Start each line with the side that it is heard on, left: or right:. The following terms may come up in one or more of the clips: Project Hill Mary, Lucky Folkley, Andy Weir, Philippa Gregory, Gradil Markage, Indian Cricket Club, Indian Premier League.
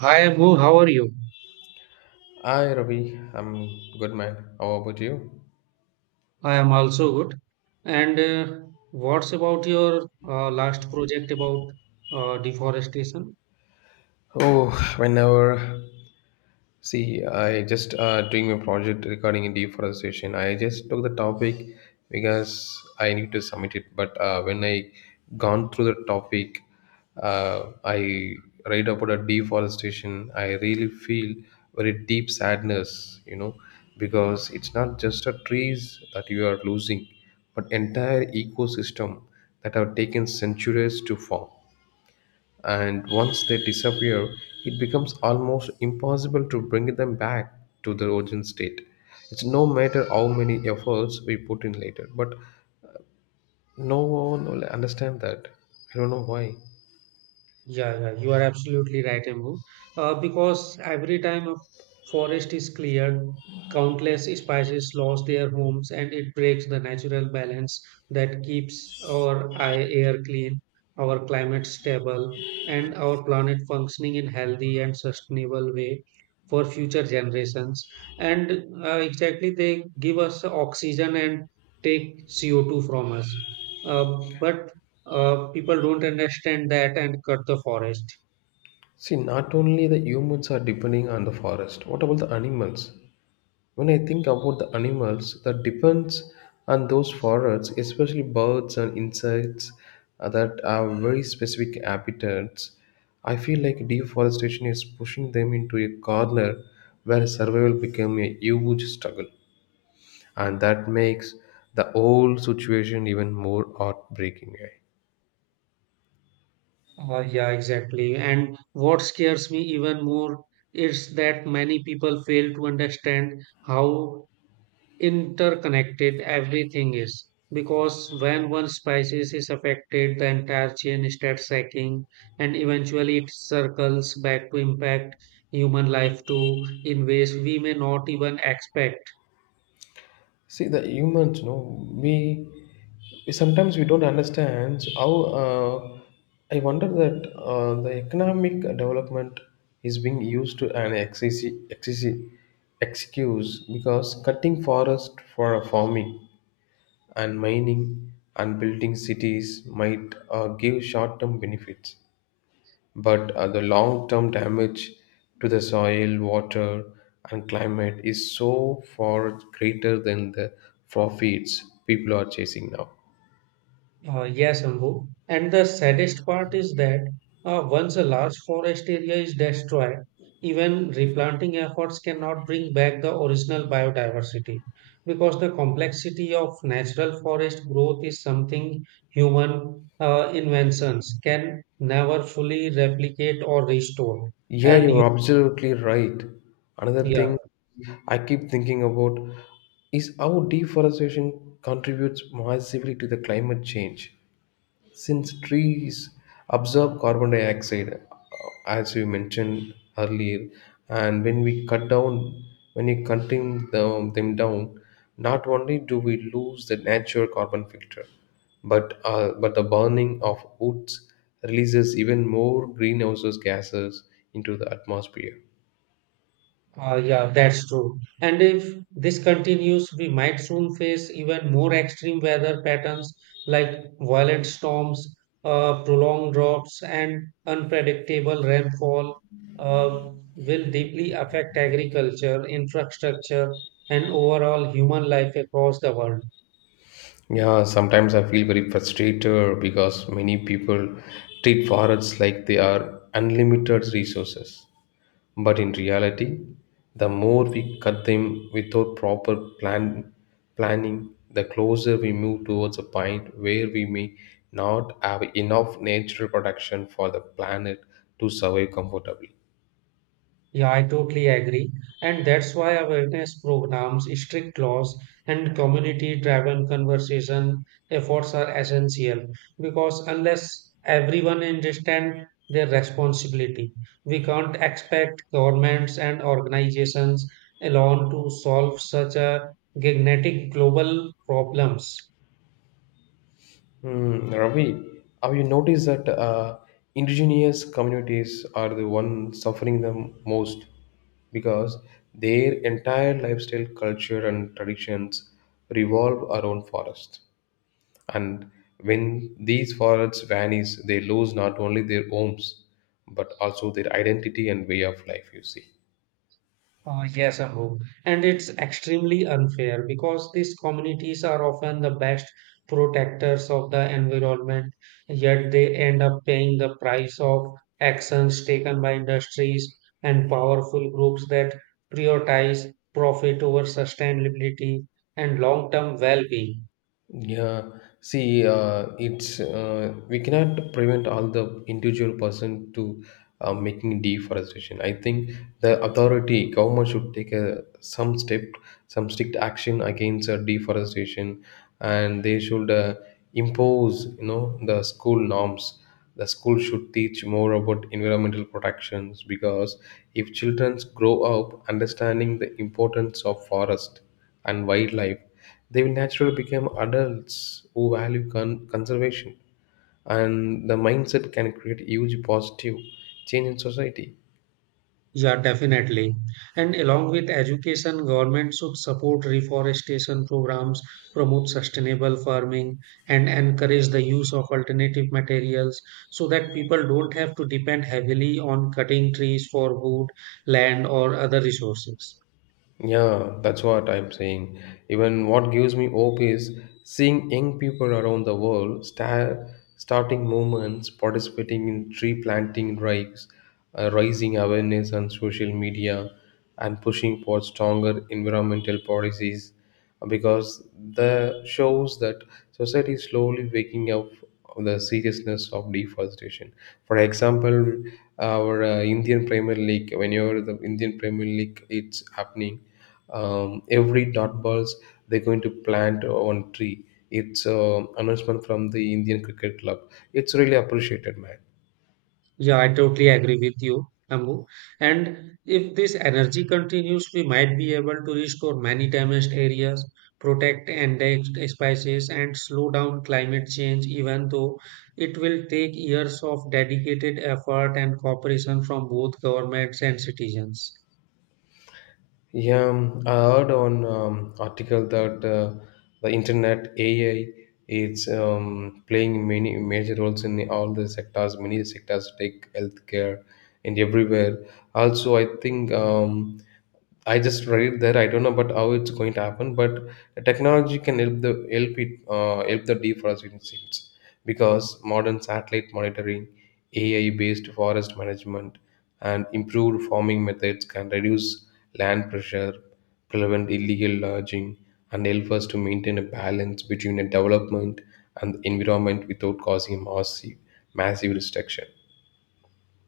right: Hi Abu, how are you?
left: Hi Ravi, I'm good man. How about you?
right: I am also good. And what's about your last project about deforestation?
left: Oh, whenever see, I just doing my project regarding deforestation. I just took the topic because I need to submit it. But when I gone through the topic, I read about a deforestation. I really feel very deep sadness, you know, because it's not just the trees that you are losing, but entire ecosystem that have taken centuries to form, and once they disappear, it becomes almost impossible to bring them back to the original state. It's no matter how many efforts we put in later, but no one will understand that. I don't know why.
right: Yeah, yeah, you are absolutely right, Embu. Because every time a forest is cleared, countless species lose their homes and it breaks the natural balance that keeps our air clean, our climate stable, and our planet functioning in healthy and sustainable way for future generations. And Exactly, they give us oxygen and take CO2 from us. Uh, but People don't understand that and cut the forest.
left: See, not only the humans are depending on the forest, what about the animals? When I think about the animals that depends on those forests, especially birds and insects that have very specific habitats, I feel like deforestation is pushing them into a corner where survival became a huge struggle, and that makes the whole situation even more heartbreaking.
right: Yeah, exactly. And what scares me even more is that many people fail to understand how interconnected everything is. Because when one species is affected, the entire chain starts sacking, and eventually it circles back to impact human life too in ways we may not even expect.
left: See the humans, no, we sometimes we don't understand how. Uh, I wonder that the economic development is being used to an excess, excess, excuse because cutting forest for farming and mining and building cities might give short-term benefits, but the long term damage to the soil, water, and climate is so far greater than the profits people are chasing now.
right: Yes, Ambu. And the saddest part is that once a large forest area is destroyed, even replanting efforts cannot bring back the original biodiversity because the complexity of natural forest growth is something human inventions can never fully replicate or restore.
left: Yeah,
right: And you,
left: you're absolutely right. Another
right: yeah.
left: thing I keep thinking about is how deforestation contributes massively to the climate change. Since trees absorb carbon dioxide, as you mentioned earlier, and when we cutting them, them down, not only do we lose the natural carbon filter, but the burning of woods releases even more greenhouse gases into the atmosphere.
right: Yeah, that's true. And if this continues, we might soon face even more extreme weather patterns like violent storms, prolonged droughts, and unpredictable rainfall uh, will deeply affect agriculture, infrastructure, and overall human life across the world.
left: Yeah, sometimes I feel very frustrated because many people treat forests like they are unlimited resources. But in reality, the more we cut them without proper planning, the closer we move towards a point where we may not have enough natural protection for the planet to survive comfortably.
right: Yeah, I totally agree. And that's why awareness programs, strict laws, and community driven conversation efforts are essential because unless everyone understands their responsibility, we can't expect governments and organizations alone to solve such a gigantic global problems.
left: Hmm, Ravi, have you noticed that indigenous communities are the ones suffering the most because their entire lifestyle, culture, and traditions revolve around forest? And when these forests vanish, they lose not only their homes, but also their identity and way of life, you see.
right: Yes, Abu. And it's extremely unfair because these communities are often the best protectors of the environment, yet they end up paying the price of actions taken by industries and powerful groups that prioritize profit over sustainability and long-term well-being.
left: Yeah, see, it's we cannot prevent all the individual person to making deforestation. I think the authority government should take a, some step, some strict action against deforestation, and they should impose, you know, the school norms. The school should teach more about environmental protections because if children grow up understanding the importance of forest and wildlife, they will naturally become adults who value conservation, and the mindset can create huge positive change in society.
right: Yeah, definitely. And along with education, government should support reforestation programs, promote sustainable farming, and encourage the use of alternative materials so that people don't have to depend heavily on cutting trees for wood, land, or other resources.
left: Yeah, that's what I'm saying. Even what gives me hope is seeing young people around the world starting movements, participating in tree planting drives, raising awareness on social media, and pushing for stronger environmental policies, because the shows that society is slowly waking up of the seriousness of deforestation. For example, our Indian Premier League, whenever the Indian Premier League it's happening, every dot balls they're going to plant one tree. It's announcement from the Indian Cricket Club. It's really appreciated, man.
right: Yeah, I totally agree with you, Ambu. And if this energy continues, we might be able to restore many damaged areas, protect endangered species, and slow down climate change, even though it will take years of dedicated effort and cooperation from both governments and citizens.
left: Yeah, I heard on article that the internet AI is playing many major roles in all the sectors, many sectors, tech, healthcare, and everywhere. Also, I think. I just read it there. I don't know about how it's going to happen, but technology can help the help it help the deforestation because modern satellite monitoring, AI-based forest management, and improved farming methods can reduce land pressure, prevent illegal lodging, and help us to maintain a balance between the development and the environment without causing massive restriction.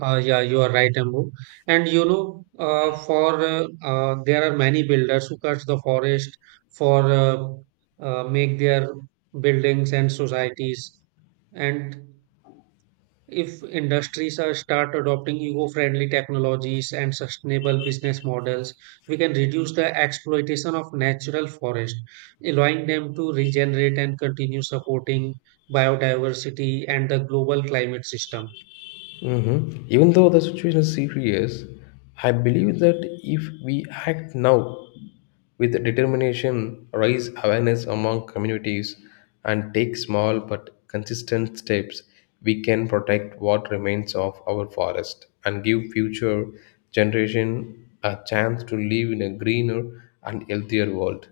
right: Yeah, you are right, Ambu. And you know, for there are many builders who cut the forest for make their buildings and societies. And if industries are start adopting eco-friendly technologies and sustainable business models, we can reduce the exploitation of natural forest, allowing them to regenerate and continue supporting biodiversity and the global climate system.
left: Mhm. Even though the situation is serious, I believe that if we act now with determination, raise awareness among communities, and take small but consistent steps, we can protect what remains of our forest and give future generation a chance to live in a greener and healthier world.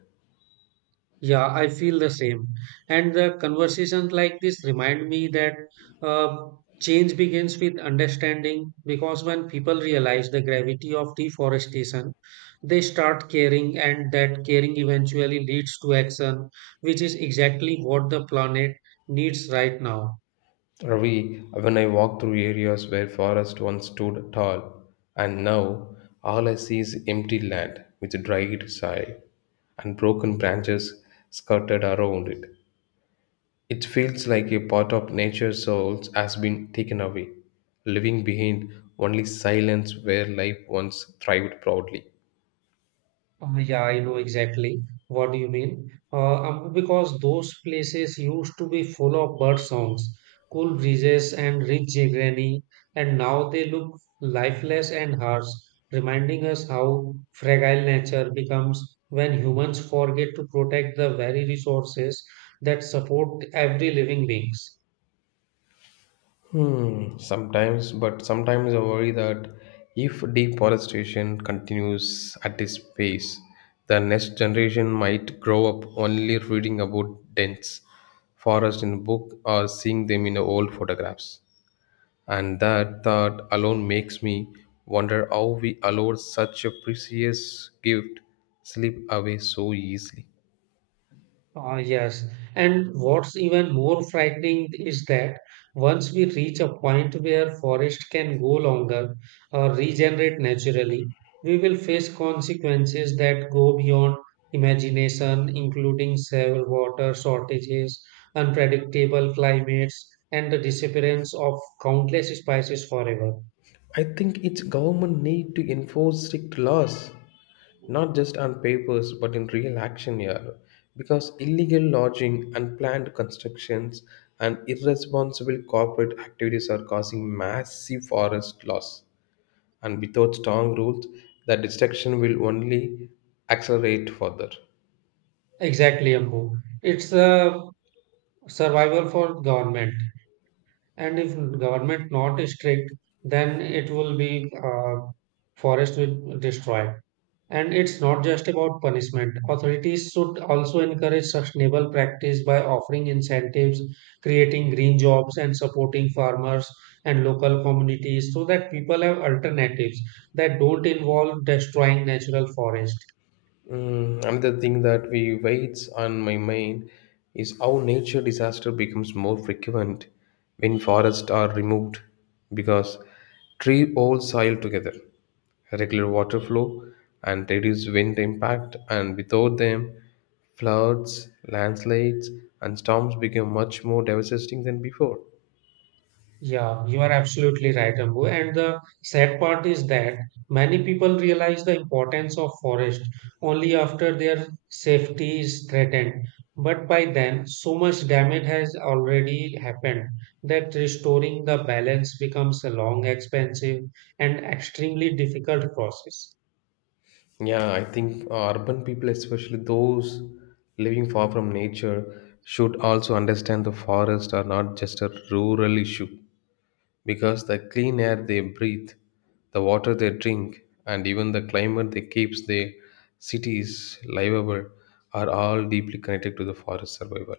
right: Yeah, I feel the same. And the conversations like this remind me that uh, change begins with understanding because when people realize the gravity of deforestation, they start caring, and that caring eventually leads to action, which is exactly what the planet needs right now.
left: Ravi, when I walk through areas where forest once stood tall, and now all I see is empty land with dried soil and broken branches scattered around it. It feels like a part of nature's soul has been taken away, leaving behind only silence where life once thrived proudly.
right: Yeah, I know exactly what you mean. Because those places used to be full of bird songs, cool breezes, and rich greenery, and now they look lifeless and harsh, reminding us how fragile nature becomes when humans forget to protect the very resources that support every living beings.
left: Hmm, sometimes, but sometimes I worry that if deforestation continues at this pace, the next generation might grow up only reading about dense forests in book or seeing them in old photographs. And that thought alone makes me wonder how we allowed such a precious gift slip away so easily.
right: Ah, yes. And what's even more frightening is that once we reach a point where forest can go longer or regenerate naturally, we will face consequences that go beyond imagination, including severe water shortages, unpredictable climates, and the disappearance of countless species forever.
left: I think its government need to enforce strict laws, not just on papers but in real action here. Because illegal lodging, unplanned constructions, and irresponsible corporate activities are causing massive forest loss. And without strong rules, the destruction will only accelerate further.
right: Exactly, Ambu. It's a survival for government. And if government not strict, then it will be forest will destroy. And it's not just about punishment. Authorities should also encourage sustainable practice by offering incentives, creating green jobs, and supporting farmers and local communities so that people have alternatives that don't involve destroying natural forest.
left: Mm, another thing that we weights on my mind is how nature disaster becomes more frequent when forests are removed, because tree hold soil together, regular water flow and reduce wind impact, and without them floods, landslides and storms become much more devastating than before.
right: Yeah, you are absolutely right, Ambu. And the sad part is that many people realize the importance of forest only after their safety is threatened. But by then, so much damage has already happened that restoring the balance becomes a long, expensive, and extremely difficult process.
left: Yeah, I think urban people, especially those living far from nature, should also understand the forests are not just a rural issue, because the clean air they breathe, the water they drink, and even the climate that keeps their cities livable are all deeply connected to the forest survival.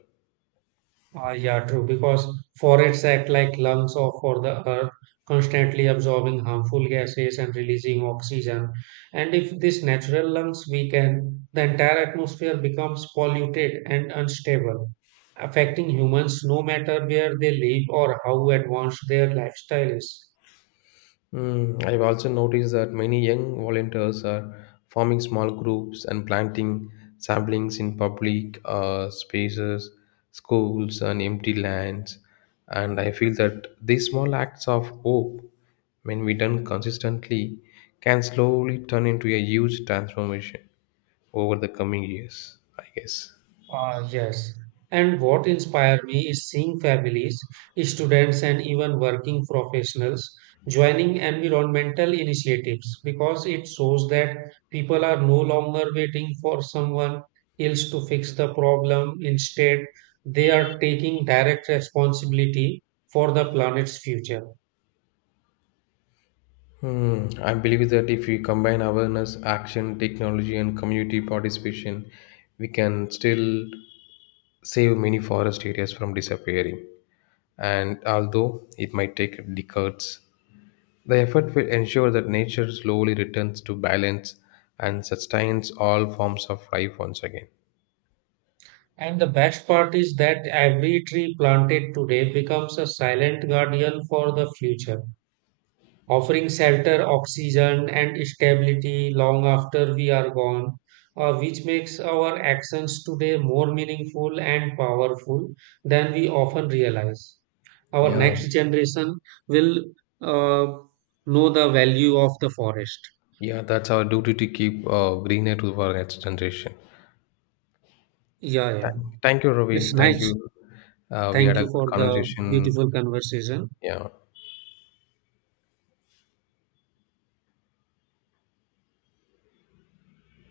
right: Ah, yeah, true. Because forests act like lungs of for the earth, constantly absorbing harmful gases and releasing oxygen. And if these natural lungs weaken, the entire atmosphere becomes polluted and unstable, affecting humans no matter where they live or how advanced their lifestyle is.
left: Mm, I've also noticed that many young volunteers are forming small groups and planting saplings in public spaces, schools, and empty lands. And I feel that these small acts of hope, when we done consistently, can slowly turn into a huge transformation over the coming years, I guess.
right: Ah, yes. And what inspired me is seeing families, students, and even working professionals joining environmental initiatives because it shows that people are no longer waiting for someone else to fix the problem. Instead, they are taking direct responsibility for the planet's future.
left: Hmm. I believe that if we combine awareness, action, technology, and community participation, we can still save many forest areas from disappearing. And although it might take decades, the effort will ensure that nature slowly returns to balance and sustains all forms of life once again.
right: And the best part is that every tree planted today becomes a silent guardian for the future offering shelter, oxygen, and stability long after we are gone, which makes our actions today more meaningful and powerful than we often realize. Our
left: Yeah,
right: next generation will uh, know the value of the forest.
left: yeah, that's our duty to keep greener to our next generation.
right: Yeah, yeah.
left: Thank, thank you,
right: It's
left: Ravi. Thank
right: nice.
left: you. We
right: Thank
left: had a
right: you
left: good
right: for the
left: conversation.
right: beautiful conversation.
left: Yeah.